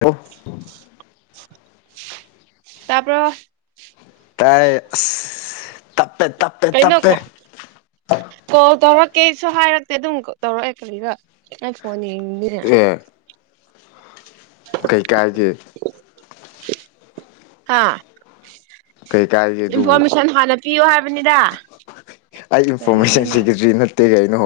ꯑꯣ ꯇꯥꯕ꯭ꯔꯣ꯫ ꯇꯥꯏ ꯑꯁ ꯇꯞꯄꯦ ꯇꯞꯄꯦ ꯀꯩꯅꯣ ꯇꯞꯄꯦ ꯀꯣ ꯀꯣꯜ ꯇꯧꯔꯛꯀꯦꯁꯨ ꯍꯥꯏꯔꯛꯇꯦ ꯑꯗꯨꯝ ꯇꯧꯔꯛꯑꯦ ꯀꯔꯤꯔꯥ ꯅꯪ ꯐꯣꯟ ꯌꯦꯡꯉꯤꯅꯤ ꯑꯦ ꯀꯩꯀꯥꯏꯒꯤ ꯍꯥ ꯀꯩ [unintelligible] ꯏꯟꯐꯣꯔꯃꯦꯁꯟ ꯍꯥꯟꯅ ꯄꯤꯌꯣ ꯍꯥꯏꯕꯅꯤꯗ ꯑꯩ ꯏꯟꯐꯣꯔꯃꯦꯁꯟ ꯀꯔꯤꯔꯅꯦ ꯁꯤꯒꯤꯗ꯭ꯔꯤ ꯅꯠꯇꯦ ꯀꯩꯅꯣ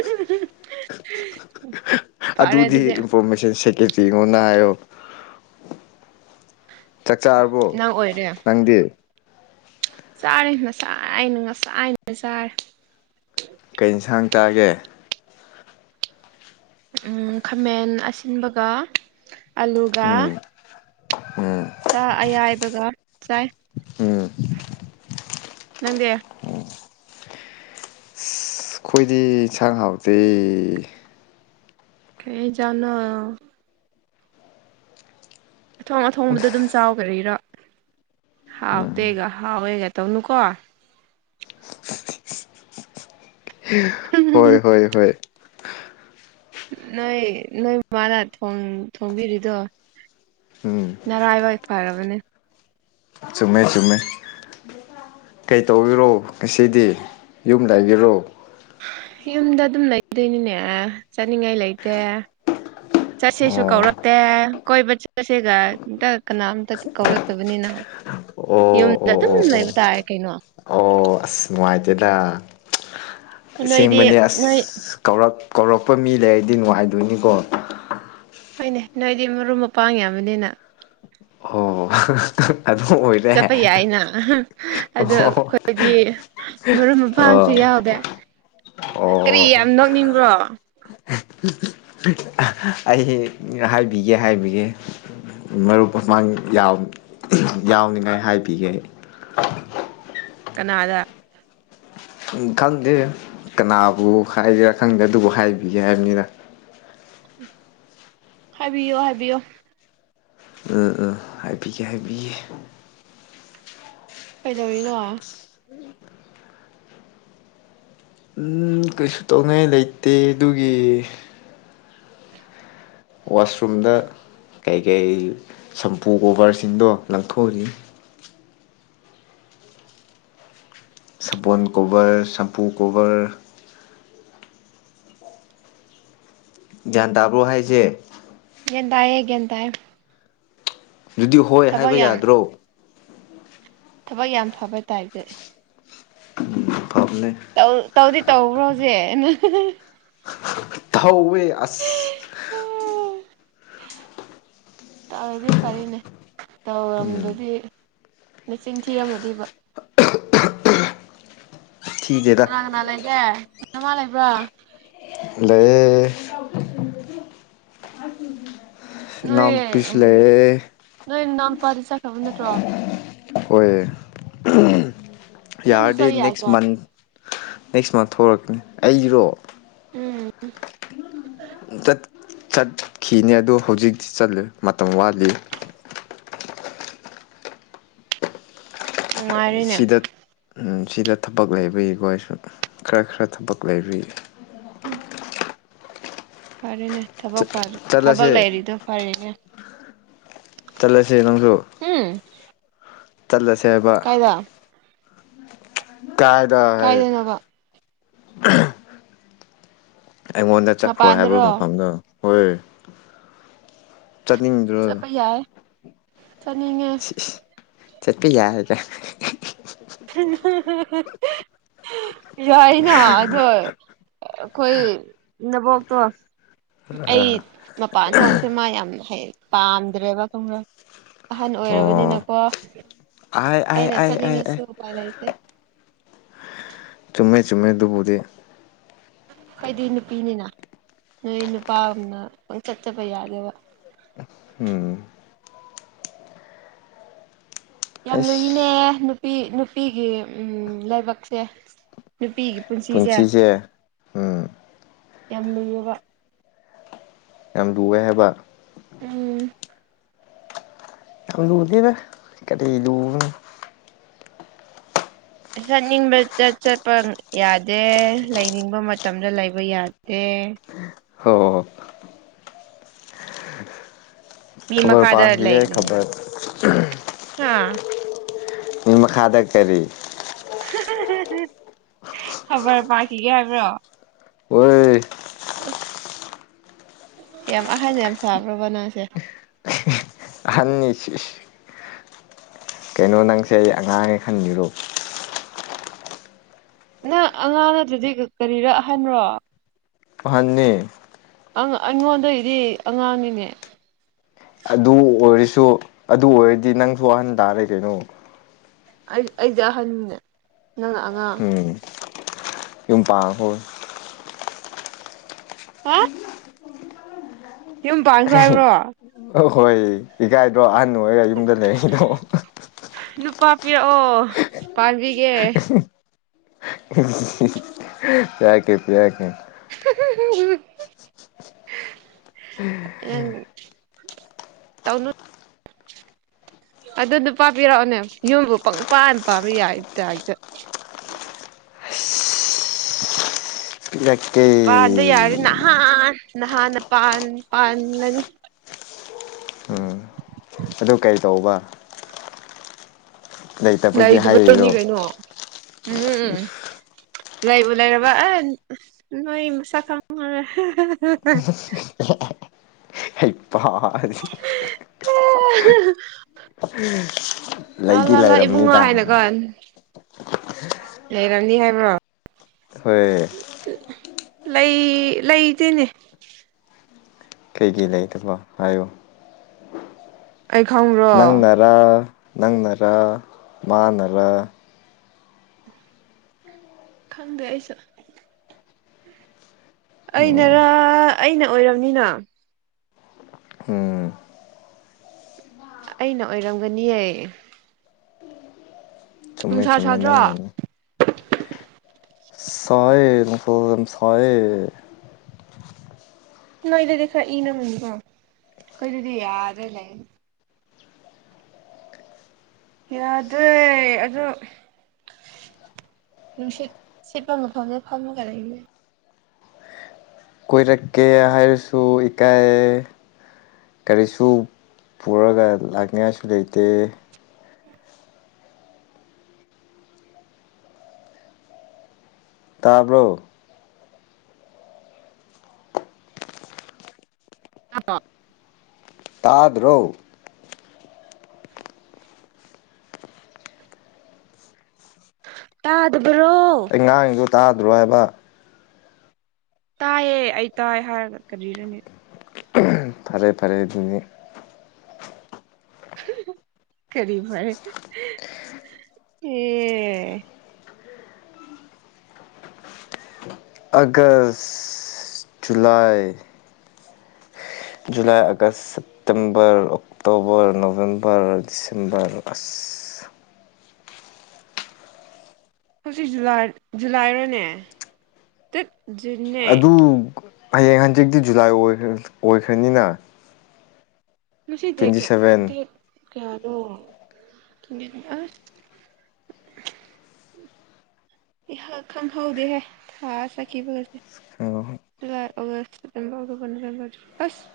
[unintelligible] ꯑꯗꯨꯗꯤ ꯏꯟꯐꯣꯔꯃꯦꯁꯟ ꯁꯦꯀꯦꯇꯔꯤꯉꯣꯅ ꯍꯥꯏꯌꯣ ꯆꯥꯛ ꯆꯥꯔꯕꯣ ꯅꯪ ꯑꯣꯏꯔꯦ ꯅꯪꯗꯤ ꯆꯥꯔꯦ ꯉꯁꯥꯏꯅ ꯉꯁꯥꯏꯅ ꯆꯥꯏ ꯀꯩ ꯏꯟꯁꯥꯡ ꯆꯥꯒꯦ ꯈꯥꯃꯦꯟ ꯑꯁꯤꯟꯕꯒ ꯑꯂꯨꯒ ꯁꯥ ꯑꯌꯥꯏꯕꯒ ꯆꯥꯏ ꯎꯝ ꯅꯪꯗꯦ ꯑꯩꯈꯣꯏꯗꯤ ꯌꯦꯟꯁꯥꯡ ꯍꯥꯎꯇꯦ ꯀꯩ ꯆꯥꯅꯣ ꯑꯊꯣꯡ ꯑꯊꯣꯡꯕꯗ ꯑꯗꯨꯝ ꯆꯥꯎꯀꯥꯔꯤꯔꯣ ꯍꯥꯎꯇꯦꯒ ꯍꯥꯎꯋꯦꯒ ꯇꯧꯅꯨꯀꯣ ꯍꯣꯏ ꯍꯣꯏ ꯍꯣꯏ ꯅꯣꯏ ꯅꯣꯏ ꯃꯥꯥꯅ ꯊꯨꯝ ꯊꯣꯡꯕꯤꯔꯤꯗꯣ ꯎꯝ ꯅꯔꯥꯏꯕꯛ ꯐꯔꯕꯅꯦ ꯆꯨꯝꯃꯦ ꯆꯨꯝꯃꯦ ꯀꯩ ꯇꯧ [unintelligible] ꯔꯣ ꯉꯁꯤꯗꯤ ꯌꯨꯝ ꯂꯩꯒꯦꯔꯣ ꯌꯨꯝꯗ ꯑꯗꯨꯝ ꯂꯩꯗꯣꯏꯅꯤꯅꯦ ꯆꯠꯅꯤꯡꯉꯥꯏ ꯂꯩꯇꯦ ꯆꯠꯁꯦꯁꯨ ꯑꯣ ꯀꯧꯔꯛꯇꯦ ꯀꯣꯏꯕ ꯆꯠꯂꯥꯁꯦꯒ ꯑꯝꯇ ꯀꯅꯥꯝꯇ ꯀꯧꯔꯛꯇꯕꯅꯤꯅ ꯑꯣ ꯌꯨꯝꯗ ꯑꯣ ꯑꯗꯨꯝ ꯑꯣ ꯑꯣ ꯂꯩꯕ ꯇꯥꯏ ꯀꯩꯅꯣ ꯑꯣ ꯑꯁ ꯅꯨꯡꯉꯥꯏꯇꯦꯗ ꯅꯣꯏꯗꯤ ꯑꯁꯦꯡꯕꯅꯦ ꯑꯁ ꯅꯣꯏ ꯀꯧꯔꯛ ꯀꯧꯔꯛꯄ ꯃꯤ ꯂꯩꯔꯗꯤ ꯅꯨꯡꯉꯥꯏꯗꯣꯏꯅꯤꯀꯣ ꯍꯣꯏꯅꯦ ꯅꯣꯏꯗꯤ ꯃꯔꯨꯞ ꯃꯄꯥꯡ ꯌꯥꯝꯕꯅꯤꯅ ꯑꯣ ꯑꯗꯨ ꯑꯣꯏꯔꯦ ꯆꯠꯄ ꯌꯥꯏꯅ ꯑꯍꯥ ꯑꯗꯣ ꯑꯣ ꯑꯩꯈꯣꯏꯗꯤ ꯃꯔꯨꯞ ꯑꯣ ꯃꯄꯥꯡꯁꯨ ꯌꯥꯎꯗꯦ [inaudible] ꯀꯔꯤ ꯑꯣ ꯌꯥꯝ ꯅꯣꯛꯅꯤꯡꯕ꯭ꯔꯣ ꯑꯥ ꯑꯩ ꯍꯥꯏꯕꯤꯒꯦ ꯍꯥꯏꯕꯤꯒꯦ ꯃꯔꯨꯞ ꯃꯃꯥꯡ ꯌꯥꯝ ꯌꯥꯅꯤꯡꯉꯥꯏ ꯍꯥꯏꯕꯤꯒꯦ ꯀꯅꯥꯗ ꯈꯪꯗꯦ ꯀꯅꯥꯕꯨ ꯍꯥꯏꯒꯦꯔꯥ ꯈꯪꯗꯦ ꯑꯗꯨꯕꯨ ꯍꯥꯏꯕꯤꯒꯦ ꯍꯥꯏꯕꯅꯤꯅ ꯍꯥꯏꯕꯤꯌꯣ ꯍꯥꯏꯕꯤꯌꯣ ꯑ ꯑꯥ ꯍꯥꯏꯕꯤꯒꯦ ꯍꯥꯏꯕꯤꯒ‌ꯦ ꯀꯩꯗꯧꯔꯤꯅꯣ ꯎꯝ ꯀꯩꯁꯨ ꯇꯧꯅꯤꯡꯉꯥꯏ ꯂꯩꯇꯦ ꯑꯗꯨꯒꯤ ꯋꯥꯁꯔꯨꯝꯗ ꯀꯩꯀꯩ ꯁꯝꯄꯨ ꯀꯣꯕꯔꯁꯤꯡꯗꯣ ꯂꯪꯊꯣꯛꯎꯏ ꯁꯄꯣꯟ ꯀꯣꯕꯔ ꯁꯝꯄꯨ ꯀꯣꯕꯔ ꯒ꯭ꯌꯥꯟ ꯇꯥꯕ꯭ꯔꯣ ꯍꯥꯏꯁꯦ ꯒ꯭ꯌꯥꯟ ꯇꯥꯏꯌꯦ ꯒ꯭ꯌꯥꯟ ꯇꯥꯏꯌꯦ ꯑꯗꯨꯗꯤ ꯍꯣꯏ ꯊꯕꯛ ꯍꯥꯏꯕ ꯌꯥꯝ ꯌꯥꯗ꯭ꯔꯣ ꯊꯕꯛ ꯌꯥꯝ ꯐꯕꯥ ꯇꯥꯏꯞꯇ ꯐꯕꯅꯦ ꯇꯧ ꯇꯧꯗꯤ ꯇꯧꯕ꯭ꯔꯣ ꯍꯧꯖꯤꯛ ꯇꯧꯋꯦ ꯑꯁ ꯇꯧꯔꯗꯤ ꯐꯔꯦꯅꯦ ꯇꯧꯔꯝꯗꯔꯥꯗꯤ ꯅꯆꯤꯟ ꯊꯤꯔꯝꯃꯗꯤꯕ ꯊꯤꯗꯦꯗ ꯀꯅꯥ ꯀꯅꯥ ꯂꯩꯒꯦ ꯅꯃꯥ ꯂꯩꯕ꯭ꯔꯥ ꯂꯩꯌ‌‌ꯦ [unintelligible] ꯅꯣꯏ ꯎꯝ ꯂꯩꯌꯦ ꯅꯣꯏ ꯅꯅꯥꯎꯄꯥꯗꯤ ꯆꯠꯈ꯭ꯔꯥꯕ ꯅꯠꯇ꯭ꯔꯣ ꯑꯣꯏ ꯎꯝ ꯅꯪꯁꯨ ꯌꯥꯔꯗꯤ ꯆꯠ ꯅꯦꯛꯁ ꯌꯥꯗ꯭ꯔꯣ ꯃꯟꯠ ꯅꯦꯛꯁ ꯃꯟ [unintelligible] ꯊ‌ꯣꯔꯛꯄꯅꯤ ꯑꯩꯔꯣ ꯎꯝ ꯆꯠꯈꯤꯅꯤ ꯑꯗꯨ ꯍꯧꯖꯤꯛꯇꯤ ꯆꯠꯂ‌ꯣꯏ ꯃꯇꯝ ꯋꯥꯠꯂꯤ ꯑ‌ꯦ ꯅꯨꯡꯉꯥꯏꯔꯦꯅꯦ ꯁꯤꯗ ꯎꯝ ꯁꯤꯗ ꯊꯕꯛ ꯂꯩꯕꯒꯤꯀ‌ꯣ ꯑꯩꯁꯨ ꯈꯔ ꯈꯔ ꯊꯕꯛ ꯂꯩꯕꯒꯤ ꯎꯝ ꯐꯔꯦꯅꯦ ꯊꯕꯛ ꯆꯠ ꯊꯕꯛ ꯆꯠꯂꯁꯦ ꯂꯩꯔꯤꯗꯣ ꯐꯔꯤꯅꯦ ꯆꯠꯂꯁ‌ꯦ ꯅꯪꯁꯨ ꯍꯝ ꯆꯜꯂꯁꯦ ꯍꯥꯏꯕ [unintelligible] ꯀꯥꯏꯗ ꯍꯥꯏꯌ‌ꯦ ꯀꯥꯏꯗꯅꯣꯕ ꯑꯩꯉꯣꯟꯗ ꯆꯠꯈ꯭ꯔꯣ ꯍꯥꯏꯕ ꯃꯄꯥꯟꯗꯔꯣ ꯃꯐꯝꯗꯣ ꯍꯣꯏ ꯆꯠꯅꯤꯡꯗ꯭ꯔꯣ ꯆꯠꯅꯤꯡꯉ‌ꯦ ꯆꯠꯄꯤ ꯌꯥꯔ‌ꯣꯏꯗ꯭ꯔꯥ ꯌꯥꯏꯅ ꯑꯗꯣ ꯑꯩꯈꯣꯏ ꯅꯕꯣꯛꯇꯣ ꯑꯩ ꯃꯄꯥꯟ ꯊ‌ꯣꯛꯄꯁꯦ ꯃꯥ ꯌꯥꯝ ꯄꯥꯝꯗ꯭ꯔꯦꯕ ꯈꯪꯕ꯭ꯔꯥ ꯑꯍꯟ ꯑꯣ ꯑꯣꯏꯔꯕꯅꯤꯅꯀꯣ ꯑꯥꯏ ꯑꯥꯏ ꯑꯩꯅ ꯑꯥꯏ ꯑꯥꯏ ꯆꯠꯅꯤꯡꯉꯁꯨ ꯑꯥꯏ ꯎꯄꯥꯏ ꯂꯩꯇꯦ ꯆꯨꯝꯃꯦ ꯆꯨꯝꯃꯦ ꯑꯗꯨꯕꯨꯗꯤ ꯑꯈꫭꯏꯗꯤ ꯅꯨꯄꯤꯅꯤꯅ ꯅꯣꯏ ꯅꯨꯄꯥꯒꯨꯝꯅ ꯄꯪꯆꯠ ꯆꯠꯄꯥ ꯌꯥꯗꯦꯕ ꯎꯝ ꯌꯥꯝ ꯂꯨꯏꯅꯦ ꯑꯁ ꯅꯨꯄꯤ ꯅꯨꯄꯤꯒꯤ ꯎꯝ ꯂꯥꯏꯕꯛꯁꯦ ꯅꯨꯄꯤꯒꯤ ꯄꯨꯟꯁꯤꯁꯦ ꯌꯥꯝ ꯂꯨꯏꯌꯦꯕ ꯌꯥꯝ ꯂꯨꯋꯦ ꯍꯥꯏꯕ ꯎꯝ ꯌꯥꯝ ꯂꯨꯗ‌ꯦꯅ‌ꯦ ꯀꯔꯤ ꯂꯨꯕꯅ‌ꯣ ꯆꯠꯅꯤꯡꯕꯗ ꯆꯠꯄ ꯌꯥꯗꯦ ꯂꯩꯅꯤꯡꯕ ꯃꯇꯝꯗ ꯂꯩꯕ ꯌꯥꯗꯦ ꯍꯣ ꯃꯤ ꯈꯕꯔ ꯈꯥꯗ ꯄꯥꯈꯤꯒꯦ ꯈꯕꯔ ꯂꯩꯕꯅꯤꯅ‌ꯦ ꯑꯥ ꯃꯤ ꯃꯈꯥꯗ ꯀꯔꯤ ꯈꯥꯕꯔ ꯄꯥꯈꯤꯒꯦ ꯍꯥꯏꯕ꯭ꯔꯣ ꯍ‌ꯣꯏ ꯑꯁ ꯌꯥꯝ ꯑꯍꯜ ꯌꯥꯝ ꯁꯥꯕ꯭ꯔꯣꯕ ꯅꯪꯁꯦ ꯑꯦ ꯁꯤꯁ ꯀꯩꯅꯣ ꯅꯪꯁꯦ ꯑꯩ ꯑꯉꯥꯡꯅꯦ ꯈꯟꯂꯤꯔꯣ ꯅꯪ ꯑꯉꯥꯡ ꯅꯠꯇ꯭ꯔꯗꯤ ꯀꯔꯤꯔ ꯑꯍꯟꯔꯣ? ꯑꯍꯟꯅ‌ꯦ ꯑꯪ ꯑꯩꯉꯣꯟꯗꯩꯗꯤ ꯑꯉꯥꯡꯅꯤꯅꯦ ꯑꯗꯨ ꯑꯣꯏꯔꯁꯨ ꯑꯗꯨ ꯑꯣꯏꯔꯗꯤ ꯅꯪꯁꯨ ꯑꯍꯟ ꯇꯥꯔꯦ ꯀꯩꯅꯣ ꯑꯩ ꯑꯩꯗꯤ ꯑꯍꯟꯅꯤꯅ‌ꯦ ꯅꯪꯅ ꯑꯉꯥꯡ ꯎꯝ ꯌꯨꯝ ꯄꯥꯟꯈ꯭ꯔ‌ꯣ ꯍꯥ ꯌꯨꯝ ꯄꯥꯟꯈ꯭ꯔ‌ꯣ ꯍꯥꯏꯕ꯭ꯔꯣ? ꯑ‌‌ꯣ ꯍꯣꯏ ꯏꯀꯥꯏꯗ꯭ꯔ‌ꯣ ꯑꯍꯟ ꯑꯣꯏꯔꯒ ꯌꯨꯝꯗ ꯂꯩꯔꯤꯗꯣ ꯅꯨꯄꯥ ꯄꯤꯔꯛꯑꯣ ꯄꯥꯕꯤꯒꯦ [unintelligible] ꯄꯤꯔꯛꯀ‌ꯦ ꯄꯤꯔꯛꯀ‌ꯦ [unintelligible] ꯅꯪ ꯇꯧꯅꯨ ꯑꯗꯨ ꯅꯨꯄꯥ ꯄꯤꯔꯛꯑꯣꯅꯦ ꯌꯨꯝꯕꯨ ꯄꯪꯄꯥꯟ ꯄꯥꯝꯕ ꯌꯥꯕꯩ ꯇꯥꯏꯞꯇ [inaudible] ꯄꯤꯔꯛꯀ‌ꯦ ꯄꯥꯟꯕ ꯌꯥꯔꯗꯤ ꯅꯍꯥꯟ ꯅꯍꯥꯟꯅ ꯄꯥꯟ ꯄꯥꯟꯒꯅꯤ ꯑꯗꯨ ꯀꯩ ꯇꯧꯕ ꯂꯩꯇꯕꯒꯤ ꯍꯥꯏꯔꯤꯔꯣ ꯂꯩꯗꯕꯩꯅꯤ ꯀꯩꯅꯣ ꯎꯝ ꯎꯝ ꯂꯩꯕꯨ ꯂꯩꯔꯕ ꯑꯦ ꯅꯣꯏ ꯃꯁꯛ ꯈꯪꯉꯔ‌ꯣꯏ ꯍꯩꯄꯥꯗꯤ [unintelligible] ꯂꯥ ꯂꯩꯗꯤ ꯂꯥ ꯂꯥ ꯏꯕꯨꯡꯉꯣ ꯂꯩꯔꯝꯅꯤꯗ ꯍꯥꯏꯅ ꯀ‌ꯣ ꯂꯩꯔꯝꯅꯤ ꯍꯥꯏꯕ ꯍꯣꯏ ꯂꯩ ꯂꯩꯇꯦꯅꯦ ꯀꯩꯒꯤ ꯂꯩꯇꯕ ꯍꯥꯏꯌ‌ꯣ ꯑꯩ ꯈꯪꯕ꯭ꯔꯣ ꯔ ꯅꯪꯅꯥꯔ ꯃꯥꯅꯔ ꯈꯪꯗꯦ ꯑꯩꯁꯨ ꯑꯩꯅꯔ ꯑꯩꯅ ꯑꯣꯏꯔꯝꯅꯤꯅ ꯎꯝ ꯑꯩꯅ ꯑꯣꯏꯔꯝꯒꯅꯤꯌꯦ ꯆꯨꯝꯃꯦ ꯅꯨꯡꯁꯥ ꯆꯨꯝꯃꯦ ꯁꯥꯗ꯭ꯔꯣ ꯅꯪꯅꯅꯤ ꯁꯥꯏꯌ‌ꯦ ꯅꯨꯡꯁ ꯌꯥꯝ ꯁꯥꯏꯌ‌ꯦ ꯅꯣꯏꯗꯗꯤ ꯈꯔ ꯏꯪꯂꯝꯒꯅꯤ ꯀ‌ꯣ ꯑꯈ‌ꯣꯏꯗꯗꯤ ꯌꯥꯗꯦꯅꯦ ꯌꯥꯗ꯭ꯔꯦ ꯑꯗꯣ ꯅꯨꯡꯁꯤꯠ ꯁꯤꯠꯄ ꯃꯐꯝꯗ ꯐꯥꯝꯃꯒ ꯂꯩꯅꯤꯡꯑ‌ꯦ ꯀꯣꯏꯔꯛꯀꯦ ꯍꯥꯏꯔꯁꯨ ꯏꯀꯥꯏꯌ‌ꯦ ꯀꯔꯤꯁꯨ ꯄꯨꯔꯒ ꯂꯥꯛꯅꯤꯉꯥꯏꯁꯨ ꯂꯩꯇꯦ ꯇꯥꯕ꯭ꯔꯣ ꯇꯥꯗ꯭ꯔ‌ꯣ ꯇꯥꯗ꯭ꯔꯣ? ꯇꯥꯗꯕ꯭ꯔꯣ? ꯑꯩ ꯉꯥꯡꯉꯤꯗꯣ ꯇꯥꯗ꯭ꯔꯣ ꯍꯥꯏꯕ? ꯇꯥꯏꯌꯦ ꯑꯩ ꯇꯥꯏ ꯍꯥꯏꯔꯒ ꯀꯔꯤꯔꯅꯦ ꯐꯔꯦ ꯐꯔꯦ ꯑꯗꯨꯅꯤ ꯀꯔꯤ ꯐꯔ‌ꯦ ꯑꯦ August July July August September October November December ꯑꯁ ꯍꯧꯖꯤꯛ ꯖꯨꯂꯥꯏ ꯖꯨꯂꯥꯏꯔꯣꯅꯦ ꯇꯠ ꯖꯨꯟꯅꯦ ꯑꯗꯨ ꯫ ꯍꯌꯦꯡ ꯍꯟꯖꯤꯛꯇꯤ ꯖꯨꯂꯥꯏ ꯑꯣꯏꯈ꯭ꯔ ꯑꯣꯏꯈ꯭ꯔꯅꯤꯅ ꯃꯁꯤ ꯗꯦꯠ ꯇ꯭ꯋꯦꯟꯇꯤ ꯀꯌꯥ ꯁꯚꯦꯟ ꯗꯦꯠ ꯀꯌꯥꯅꯣ ꯑꯁ ꯏꯍꯪ ꯈꯪꯍꯧꯗꯦꯍꯦ ꯊꯥ ꯆꯠꯈꯤꯕꯒꯁꯦ ꯑꯣ July August September October November ꯑꯁ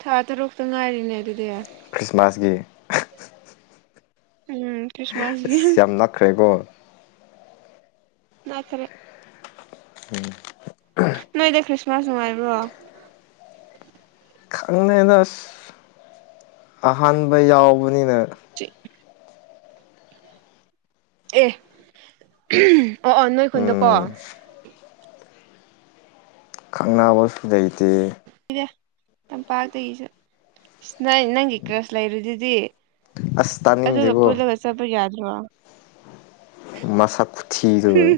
ꯊꯥ ꯇꯔꯨꯛꯇ ꯉꯥꯏꯔꯤꯅꯦ ꯑꯗꯨꯗꯤ꯫ ꯈ꯭ꯔꯤꯁꯃꯥꯁꯒꯤ ꯎꯝ ꯈ꯭ꯔꯤꯁꯃꯥꯁꯒꯤ ꯑꯁ ꯌꯥꯝ ꯅꯛꯈ꯭ꯔꯦꯀꯣ [unintelligible] [unintelligible] ꯅꯣꯏꯗꯤ ꯈ꯭ꯔꯤꯁꯃꯥꯁ ꯅꯨꯡꯉꯥꯏꯕ꯭ꯔꯣ? ꯅꯦ ꯑꯁ ꯑꯍꯥꯟꯕ ꯌꯥꯎꯕꯅꯤꯅ [unintelligible] ꯑꯦ ꯑꯣ ꯑꯣ ꯅꯣꯏ ꯈꯨꯟꯗꯀꯣ꯫ ꯎꯝ ꯊꯪꯅꯕꯁꯨ ꯂꯩꯇꯦ꯫ ꯇꯝꯄꯥꯛꯇꯒꯤꯁꯨ ꯅ ꯅꯪꯒꯤ ꯀ꯭ꯔꯁ ꯂꯩꯕꯗꯨꯗꯤ ꯑꯁ ꯑꯗꯨꯒ ꯇꯥꯅꯤꯡꯗꯦꯀꯣ ꯄꯨꯜꯂꯒ ꯆꯠꯄ ꯌꯥꯗ꯭ꯔꯣ? ꯃꯁꯛ ꯈꯨꯊꯤꯗꯨꯒ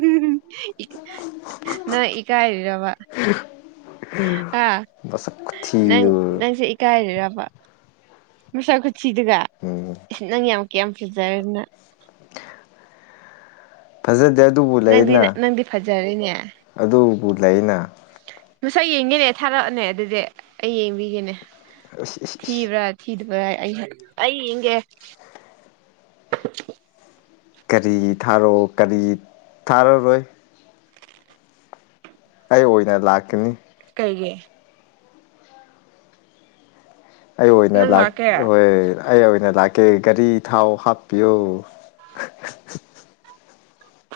ꯅꯣꯏ ꯏꯀꯥꯏꯔꯤꯔꯕꯥ? ꯍꯥ ꯃꯁꯛ ꯅꯪ ꯈꯨꯊꯤꯗꯨꯒ ꯅꯪꯁꯦ ꯏ ꯀꯥꯏꯔꯤꯔꯕ ꯃꯁꯛ ꯈꯨꯊꯤꯗꯨꯒ ꯎꯝ ꯅꯪ ꯌꯥꯝ ꯀꯌꯥꯝ ꯌꯥꯝ ꯐꯖꯔꯦꯅ꯫ ꯐꯖꯗꯦ ꯑꯗꯨꯕꯨ ꯅꯪꯗꯤ ꯂꯩꯅ ꯅꯪꯗꯤ ꯐꯖꯔꯦꯅꯦ ꯑꯗꯨꯕꯨ ꯂꯩꯅ ꯃꯁꯛ ꯌꯦꯡꯒꯦꯅꯦ ꯊꯥꯔꯛꯑꯣꯅꯦ ꯑꯗꯨꯗꯤ ꯑꯩ ꯌꯦꯡꯕꯤꯒꯦꯅꯦ ꯏꯁ ꯏꯁ ꯏꯁ ꯊꯤꯕ꯭ꯔꯥ ꯊꯤꯗꯕ꯭ꯔ ꯑꯩ ꯑꯩ ꯌꯦꯡꯒꯦ ꯀꯔꯤ ꯊꯥꯔꯛꯑꯣ ꯀꯔꯤ ꯊꯥꯔꯔꯣꯏ꯫ ꯑꯩ ꯑꯣꯏꯅ ꯂꯥꯛꯀꯅꯤ꯫ ꯀꯩꯒꯤ? ꯑꯩ ꯑꯣꯏꯅ ꯅꯪ ꯂꯥꯛ ꯂꯥꯛꯀꯦ ꯍꯣꯏ ꯑꯩ ꯑꯣꯏꯅ ꯂꯥꯛꯀꯦ ꯒꯥꯔꯤ ꯊꯥꯎ ꯍꯥꯞꯄꯤꯌꯨ꯫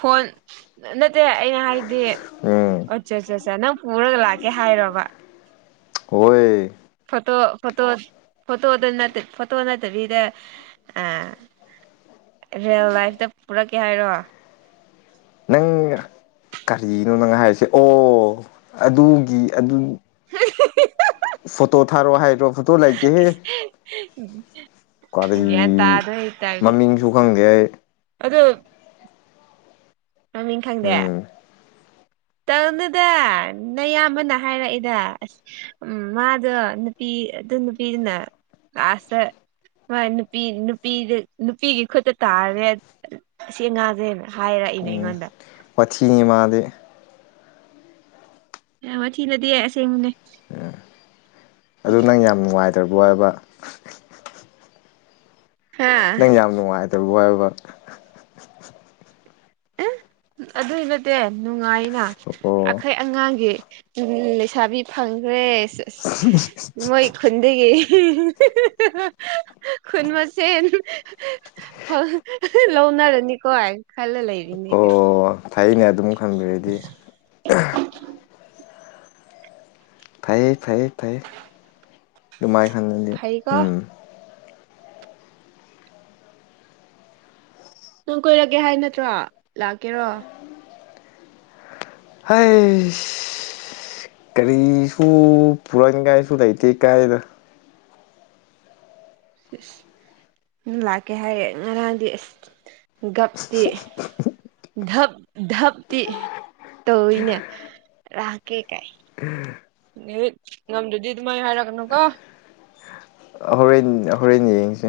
ꯐꯣꯟ ꯅꯠꯇꯦ ꯑꯩꯅ ꯍꯥꯏꯗꯤ ꯎꯝ ꯑꯆꯥ ꯑꯠꯆꯥ ꯑꯠꯆꯥ ꯅꯪ ꯄꯨꯔꯒ ꯂꯥꯛꯀꯦ ꯍꯥꯏꯔꯕ? ꯍꯣꯏ ꯐꯣꯇꯣ ꯐꯣꯇꯣ ꯐꯣꯇꯣꯗ ꯅꯠꯇꯦ ꯐꯣꯇꯣ ꯅꯠꯇꯕꯤꯗ ꯑ ꯔꯤꯌꯦꯜ ꯂꯥꯏꯐꯇ ꯄꯨꯔꯛꯀꯦ ꯍꯥꯏꯔꯣ? ꯅꯪ ꯀꯔꯤꯅꯣ ꯅꯪ ꯍꯥꯏꯔꯤꯁꯦ ꯑꯣ ꯑꯗꯨꯒꯤ ꯑꯗꯨ ꯐꯇꯣ ꯊꯥꯔꯣ ꯍꯥꯏ ꯔꯣ ꯀꯔꯤ [unintelligible] ꯒꯌꯥꯟ ꯇꯥꯗ꯭ꯔꯦ ꯍꯧꯖꯤꯛꯀꯥꯟꯁꯦ ꯃꯃꯤꯡꯁꯨ ꯈꯪꯗꯦ ꯑꯩ ꯑꯗꯨ ꯃꯃꯤꯡ ꯈꯪꯗꯦ ꯎꯝ ꯇꯪꯅꯨꯗ ꯅꯌꯥꯝꯕꯅ ꯍꯥꯏꯔꯛꯏꯗ ꯑꯁ ꯎꯝ ꯃꯥꯗꯣ ꯅꯨꯄꯤ ꯑꯗꯨ ꯅꯨꯄꯤꯗꯨꯅ ꯂꯥꯁꯇ ꯍꯣꯏ ꯅꯨꯄꯤ ꯅꯨꯄꯤꯗ ꯅꯨꯄꯤꯒꯤ ꯈꯨꯠꯇ ꯇꯥꯔꯦ ꯑꯁꯤ ꯑ ꯉꯥꯁꯦ ꯍꯥꯏꯔꯛꯏꯅꯦ ꯑꯩꯉꯣꯟꯗ ꯋꯥꯊꯤꯉꯤ ꯃꯥꯗꯤ ꯌꯥꯝ ꯋꯥꯊꯤꯅꯠꯇꯤꯌꯦ ꯑꯁꯦꯡꯕꯅꯦ ꯑꯗꯨ ꯅꯪ ꯌꯥꯝ ꯅꯨꯡꯉꯥꯏꯇ꯭ꯔꯣꯕ ꯍꯥꯏꯕ ꯍꯥ ꯅꯪ ꯌꯥꯝ ꯅꯨꯡꯉꯥꯏꯇꯣꯕ ꯍꯥꯏꯕ ꯎ ꯑꯗꯨꯏ ꯅꯠꯇꯦ ꯅꯨꯡꯉꯥꯏꯅ ꯑꯣ ꯑꯩꯈꯣꯏ ꯑꯉꯥꯡꯒꯤ ꯎꯝ ꯂꯩꯁꯥꯕꯤ ꯐꯪꯈ꯭ꯔꯦ ꯑꯁ ꯃꯣꯏ ꯈꯨꯟꯗꯒꯤ ꯈꯨꯟ ꯃꯁꯦꯟ ꯂꯧꯅꯔꯅꯤꯀꯣ ꯈꯜꯂ ꯂꯩꯔꯤꯅꯦ ꯑꯣ ꯀꯩ ꯐꯩꯅꯦ ꯑꯗꯨꯝ ꯈꯟꯕꯤꯔꯗꯤ ꯐꯩꯌꯦ ꯐꯩꯌꯦ ꯐꯩ ꯑꯗꯨꯃꯥꯏꯅ ꯈꯪꯅꯗꯤ ꯐꯩꯀꯣ ꯎꯝ ꯅꯪ ꯀꯣꯏꯔꯛꯀꯦ ꯍꯥꯏ ꯅꯠꯇ꯭ꯔꯣ ꯂꯥꯛꯀꯦꯔꯣ ꯍꯤꯁ ꯀꯔꯤꯁꯨ ꯄꯨꯔꯅꯤꯡꯉꯥꯏꯁꯨ ꯂꯩꯇꯦ ꯀꯥꯏꯅ ꯑꯁ ꯂꯥꯛꯀꯦ ꯍꯥꯏꯔꯦ ꯉꯔꯥꯡꯗꯤ ꯑꯁ ꯒꯞꯇꯤ ꯙꯞ ꯙꯞꯇꯤ ꯇꯧꯋꯤꯅꯦ ꯂꯥꯛꯀꯦ ꯀꯥꯏ ꯉꯝꯗꯔꯗꯤ ꯇꯨꯃꯥꯏ ꯍꯥꯏꯔꯛꯀꯅꯨꯀꯣ ꯍꯣꯔꯦꯟ ꯍꯣꯔꯦꯟ ꯌꯦꯡꯁꯦ